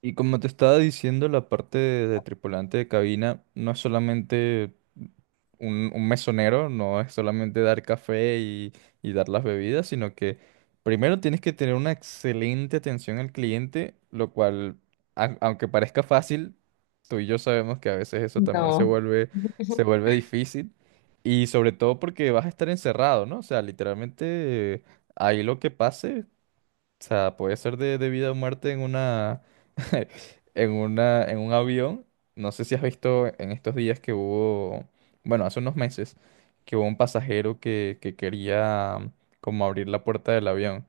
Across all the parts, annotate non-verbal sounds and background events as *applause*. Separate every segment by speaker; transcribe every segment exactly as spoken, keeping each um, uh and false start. Speaker 1: Y como te estaba diciendo, la parte de, de tripulante de cabina no es solamente un, un mesonero, no es solamente dar café y, y dar las bebidas, sino que primero tienes que tener una excelente atención al cliente, lo cual, a- aunque parezca fácil, tú y yo sabemos que a veces eso también se
Speaker 2: No.
Speaker 1: vuelve, se
Speaker 2: *laughs*
Speaker 1: vuelve difícil. Y sobre todo porque vas a estar encerrado, ¿no? O sea, literalmente eh, ahí lo que pase. O sea, puede ser de, de vida o muerte en una, *laughs* en una, en un avión. No sé si has visto en estos días que hubo, bueno, hace unos meses, que hubo un pasajero que, que quería como abrir la puerta del avión.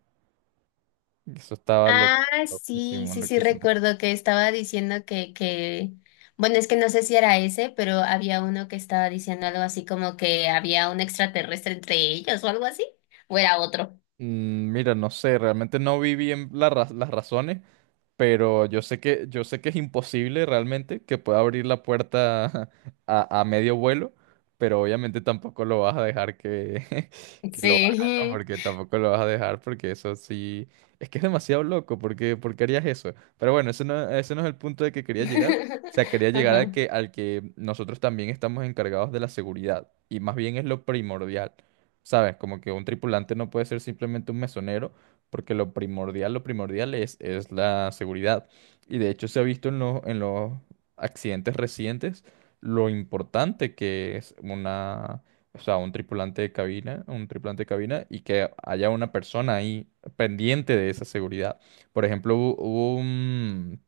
Speaker 1: Eso estaba lo-
Speaker 2: Ah, sí,
Speaker 1: loquísimo,
Speaker 2: sí, sí,
Speaker 1: loquísimo.
Speaker 2: recuerdo que estaba diciendo que, que, bueno, es que no sé si era ese, pero había uno que estaba diciendo algo así como que había un extraterrestre entre ellos o algo así, o era otro.
Speaker 1: Mm, Mira, no sé, realmente no vi bien la ra- las razones, pero yo sé que, yo sé que es imposible realmente que pueda abrir la puerta *laughs* a, a medio vuelo, pero obviamente tampoco lo vas a dejar que, *laughs* que lo haga, ¿no?
Speaker 2: Sí.
Speaker 1: Porque tampoco lo vas a dejar, porque eso sí, es que es demasiado loco, porque, ¿por qué harías eso? Pero bueno, ese no, ese no es el punto de que quería llegar. O
Speaker 2: *laughs*
Speaker 1: sea, quería llegar a
Speaker 2: Ajá,
Speaker 1: que, al que nosotros también estamos encargados de la seguridad, y más bien es lo primordial. ¿Sabes? Como que un tripulante no puede ser simplemente un mesonero, porque lo primordial, lo primordial es, es la seguridad. Y de hecho se ha visto en los, en los, accidentes recientes lo importante que es una, o sea, un tripulante de cabina, un tripulante de cabina y que haya una persona ahí pendiente de esa seguridad. Por ejemplo, hubo, hubo un,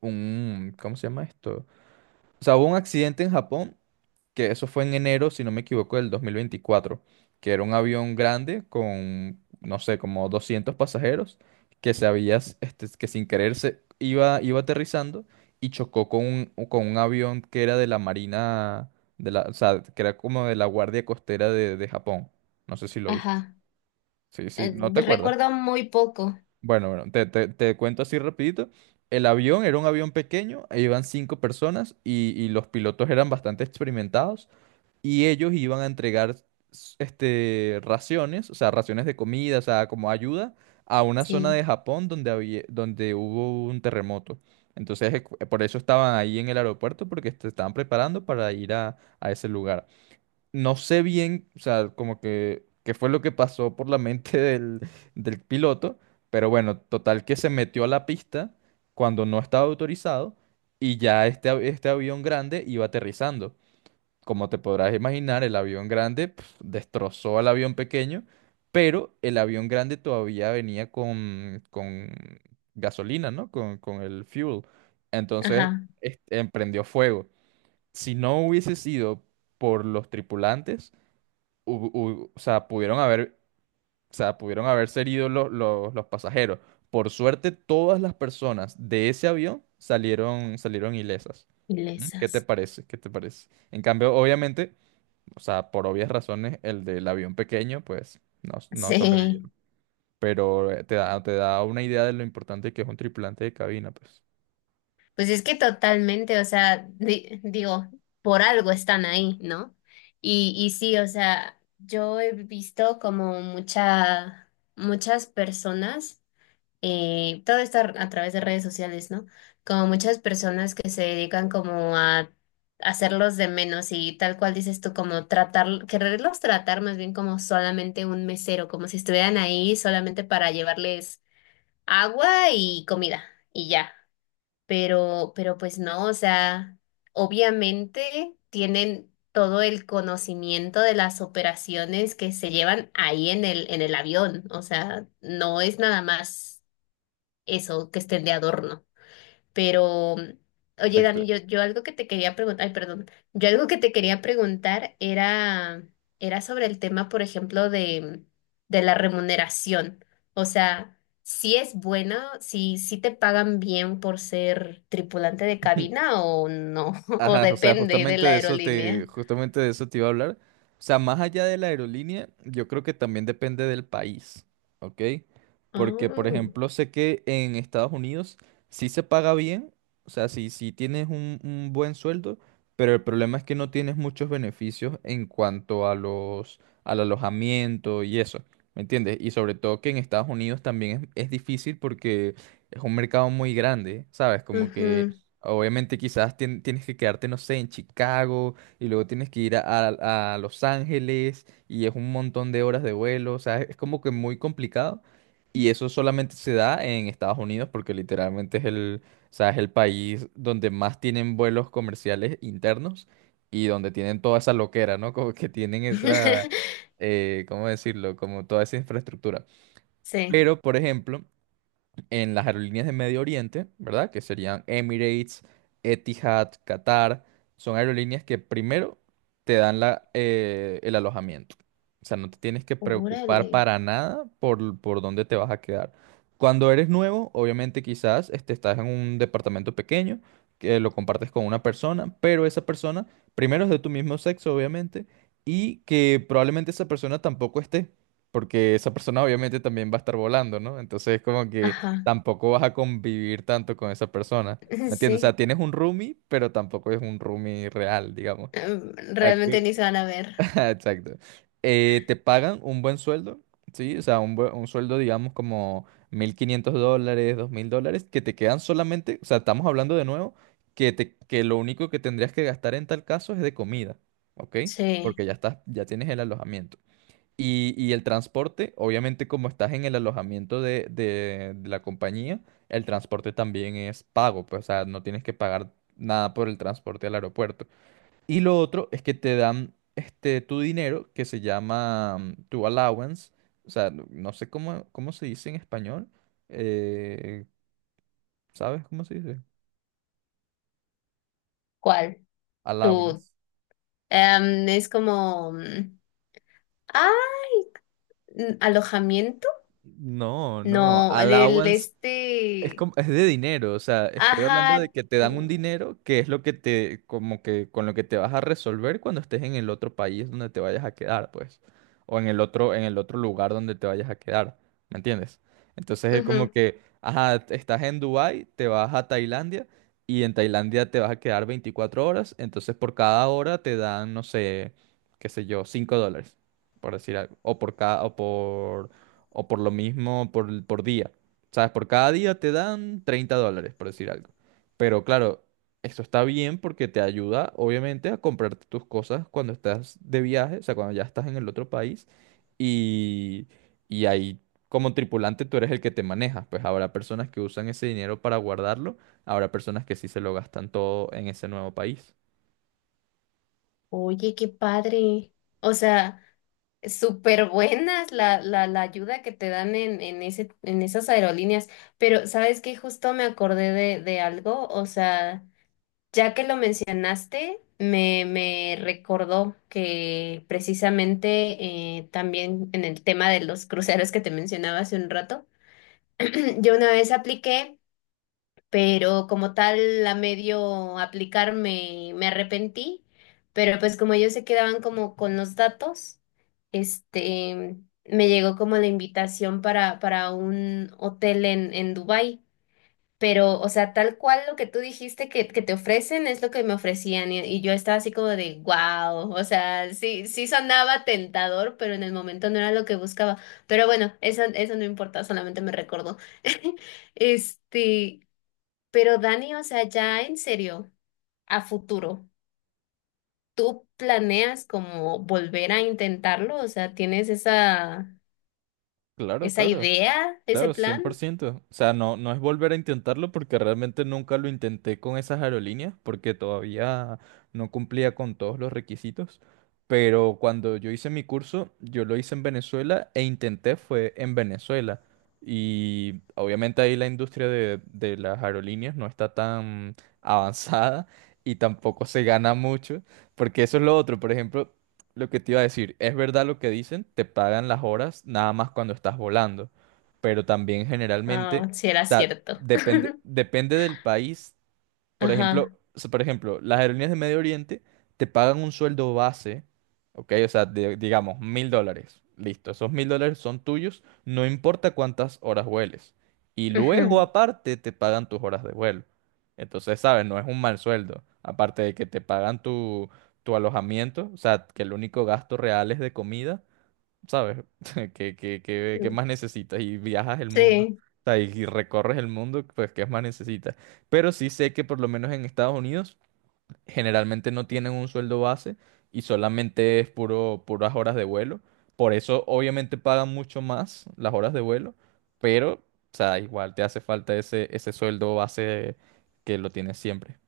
Speaker 1: un, ¿cómo se llama esto? O sea, hubo un accidente en Japón, que eso fue en enero, si no me equivoco, del dos mil veinticuatro, que era un avión grande con, no sé, como doscientos pasajeros, que se había, s- este, que sin querer se iba, iba aterrizando y chocó con un, con un avión que era de la Marina, de la, o sea, que era como de la Guardia Costera de, de Japón. No sé si lo viste.
Speaker 2: ajá.
Speaker 1: Sí, sí,
Speaker 2: Eh,
Speaker 1: ¿no te acuerdas?
Speaker 2: recuerdo muy poco,
Speaker 1: Bueno, bueno, te, te- te cuento así rapidito. El avión era un avión pequeño, e iban cinco personas y, y los pilotos eran bastante experimentados y ellos iban a entregar s- este, raciones, o sea, raciones de comida, o sea, como ayuda a una zona
Speaker 2: sí.
Speaker 1: de Japón donde había, donde hubo un terremoto. Entonces, eh, por eso estaban ahí en el aeropuerto porque se estaban preparando para ir a, a ese lugar. No sé bien, o sea, como que qué fue lo que pasó por la mente *laughs* del, del piloto, pero bueno, total que se metió a la pista cuando no estaba autorizado y ya este, av- este avión grande iba aterrizando. Como te podrás imaginar, el avión grande pf, destrozó al avión pequeño, pero el avión grande todavía venía con, con gasolina, ¿no? Con, con el fuel. Entonces,
Speaker 2: Ajá,
Speaker 1: este, emprendió fuego. Si no hubiese sido por los tripulantes, hu- hu- o sea, pudieron haber, o sea, pudieron haberse herido lo- lo- los pasajeros. Por suerte, todas las personas de ese avión salieron, salieron ilesas. ¿Mm? ¿Qué
Speaker 2: ilesas.
Speaker 1: te parece? ¿Qué te parece? En cambio, obviamente, o sea, por obvias razones, el del avión pequeño, pues, no, no
Speaker 2: Sí.
Speaker 1: sobrevivieron. Pero eh, te da, te da una idea de lo importante que es un tripulante de cabina, pues.
Speaker 2: Pues es que totalmente, o sea, di- digo, por algo están ahí, ¿no? Y, y sí, o sea, yo he visto como mucha, muchas personas, eh, todo esto a través de redes sociales, ¿no? Como muchas personas que se dedican como a hacerlos de menos y tal cual dices tú, como tratar, quererlos tratar más bien como solamente un mesero, como si estuvieran ahí solamente para llevarles agua y comida y ya, pero, pero pues no, o sea, obviamente tienen todo el conocimiento de las operaciones que se llevan ahí en el, en el avión, o sea, no es nada más eso que estén de adorno. Pero, oye, Dani,
Speaker 1: Exacto.
Speaker 2: yo, yo algo que te quería preguntar, ay, perdón, yo algo que te quería preguntar era, era sobre el tema, por ejemplo, de, de la remuneración. O sea, si es buena, si, si te pagan bien por ser tripulante de
Speaker 1: *laughs*
Speaker 2: cabina o no, *laughs* o
Speaker 1: Ajá, o sea,
Speaker 2: depende de
Speaker 1: justamente
Speaker 2: la
Speaker 1: de eso te,
Speaker 2: aerolínea.
Speaker 1: justamente de eso te iba a hablar. O sea, más allá de la aerolínea, yo creo que también depende del país, ¿ok? Porque, por
Speaker 2: Oh,
Speaker 1: ejemplo, sé que en Estados Unidos sí se paga bien, o sea, sí, sí tienes un, un buen sueldo, pero el problema es que no tienes muchos beneficios en cuanto a los, al alojamiento y eso, ¿me entiendes? Y sobre todo que en Estados Unidos también es, es difícil porque es un mercado muy grande, ¿sabes? Como que
Speaker 2: ujú.
Speaker 1: obviamente quizás tien- tienes que quedarte, no sé, en Chicago y luego tienes que ir a, a- a Los Ángeles y es un montón de horas de vuelo, o sea, es como que muy complicado y eso solamente se da en Estados Unidos porque literalmente es el, o sea, es el país donde más tienen vuelos comerciales internos y donde tienen toda esa loquera, ¿no? Como que tienen esa,
Speaker 2: *laughs*
Speaker 1: eh, ¿cómo decirlo? Como toda esa infraestructura.
Speaker 2: Sí.
Speaker 1: Pero, por ejemplo, en las aerolíneas de Medio Oriente, ¿verdad? Que serían Emirates, Etihad, Qatar. Son aerolíneas que primero te dan la, eh, el alojamiento. O sea, no te tienes que
Speaker 2: Órale.
Speaker 1: preocupar para nada por, por, dónde te vas a quedar. Cuando eres nuevo, obviamente quizás este, estás en un departamento pequeño que lo compartes con una persona, pero esa persona primero es de tu mismo sexo, obviamente, y que probablemente esa persona tampoco esté, porque esa persona obviamente también va a estar volando, ¿no? Entonces, como que
Speaker 2: Ajá.
Speaker 1: tampoco vas a convivir tanto con esa persona.
Speaker 2: *laughs*
Speaker 1: ¿Me entiendes? O
Speaker 2: Sí.
Speaker 1: sea, tienes un roomie, pero tampoco es un roomie real, digamos.
Speaker 2: Em, Realmente
Speaker 1: Aquí-
Speaker 2: ni se van a ver.
Speaker 1: *laughs* Exacto. Eh, te pagan un buen sueldo, ¿sí? O sea, un, buen- un sueldo, digamos, como mil quinientos dólares, dos mil dólares, que te quedan solamente, o sea, estamos hablando de nuevo, que, te, que lo único que tendrías que gastar en tal caso es de comida, ¿ok?
Speaker 2: Sí.
Speaker 1: Porque ya estás, ya tienes el alojamiento. Y, y el transporte, obviamente como estás en el alojamiento de, de- de la compañía, el transporte también es pago, pues, o sea, no tienes que pagar nada por el transporte al aeropuerto. Y lo otro es que te dan este, tu dinero, que se llama mm, tu allowance, o sea, no no sé cómo, cómo, se dice en español, eh, ¿sabes cómo se dice?
Speaker 2: ¿Cuál? Tú,
Speaker 1: Allowance.
Speaker 2: em, es como, mm, ah, mm, alojamiento,
Speaker 1: No, no,
Speaker 2: no, del
Speaker 1: allowance. Es
Speaker 2: este,
Speaker 1: como, es de dinero, o sea, estoy hablando de
Speaker 2: ajá,
Speaker 1: que te dan un
Speaker 2: tú,
Speaker 1: dinero que es lo que te, como que con lo que te vas a resolver cuando estés en el otro país donde te vayas a quedar, pues, o en el otro, en el otro, lugar donde te vayas a quedar, ¿me entiendes? Entonces es como
Speaker 2: ujú.
Speaker 1: que, ajá, estás en Dubái, te vas a Tailandia y en Tailandia te vas a quedar veinticuatro horas, entonces por cada hora te dan, no sé, qué sé yo, cinco dólares, por decir algo, o por cada, o por, o por lo mismo por, por día. ¿Sabes? Por cada día te dan treinta dólares, por decir algo. Pero claro, eso está bien porque te ayuda, obviamente, a comprarte tus cosas cuando estás de viaje, o sea, cuando ya estás en el otro país. Y, y ahí, como tripulante, tú eres el que te manejas. Pues habrá personas que usan ese dinero para guardarlo, habrá personas que sí se lo gastan todo en ese nuevo país.
Speaker 2: Oye, qué padre, o sea, súper buenas la, la, la ayuda que te dan en, en ese, en esas aerolíneas, pero ¿sabes qué? Justo me acordé de, de algo, o sea. Ya que lo mencionaste, me, me recordó que precisamente eh, también en el tema de los cruceros que te mencionaba hace un rato, *clears throat* yo una vez apliqué, pero como tal a medio aplicar me, me arrepentí, pero pues como ellos se quedaban como con los datos, este, me llegó como la invitación para, para un hotel en, en Dubái. Pero, o sea, tal cual lo que tú dijiste que, que te ofrecen es lo que me ofrecían y, y yo estaba así como de, wow, o sea, sí, sí sonaba tentador, pero en el momento no era lo que buscaba. Pero bueno, eso, eso no importa, solamente me recordó. *laughs* Este, pero Dani, o sea, ya en serio, a futuro, ¿tú planeas como volver a intentarlo? O sea, ¿tienes esa,
Speaker 1: Claro,
Speaker 2: esa
Speaker 1: claro,
Speaker 2: idea, ese
Speaker 1: claro, cien
Speaker 2: plan?
Speaker 1: por ciento. O sea, no, no es volver a intentarlo porque realmente nunca lo intenté con esas aerolíneas porque todavía no cumplía con todos los requisitos. Pero cuando yo hice mi curso, yo lo hice en Venezuela e intenté fue en Venezuela. Y obviamente ahí la industria de, de las aerolíneas no está tan *laughs* avanzada y tampoco se gana mucho porque eso es lo otro. Por ejemplo, lo que te iba a decir, es verdad lo que dicen, te pagan las horas nada más cuando estás volando, pero también generalmente,
Speaker 2: Ah, si
Speaker 1: o
Speaker 2: era
Speaker 1: sea,
Speaker 2: cierto.
Speaker 1: depende, depende, del país.
Speaker 2: *laughs*
Speaker 1: Por ejemplo,
Speaker 2: Ajá.
Speaker 1: o sea, por ejemplo, las aerolíneas de Medio Oriente te pagan un sueldo base, ¿ok? O sea, de- digamos, mil dólares. Listo, esos mil dólares son tuyos, no importa cuántas horas vueles. Y luego, aparte, te pagan tus horas de vuelo. Entonces, ¿sabes? No es un mal sueldo. Aparte de que te pagan tu, tu alojamiento, o sea, que el único gasto real es de comida. ¿Sabes? *laughs* ¿Qué, qué, qué- qué
Speaker 2: Ujú.
Speaker 1: más necesitas? Y viajas el mundo,
Speaker 2: Sí.
Speaker 1: o sea, y, y recorres el mundo, pues ¿qué más necesitas? Pero sí sé que por lo menos en Estados Unidos generalmente no tienen un sueldo base y solamente es puro, puras horas de vuelo. Por eso obviamente pagan mucho más las horas de vuelo, pero, o sea, igual te hace falta ese, ese sueldo base que lo tienes siempre.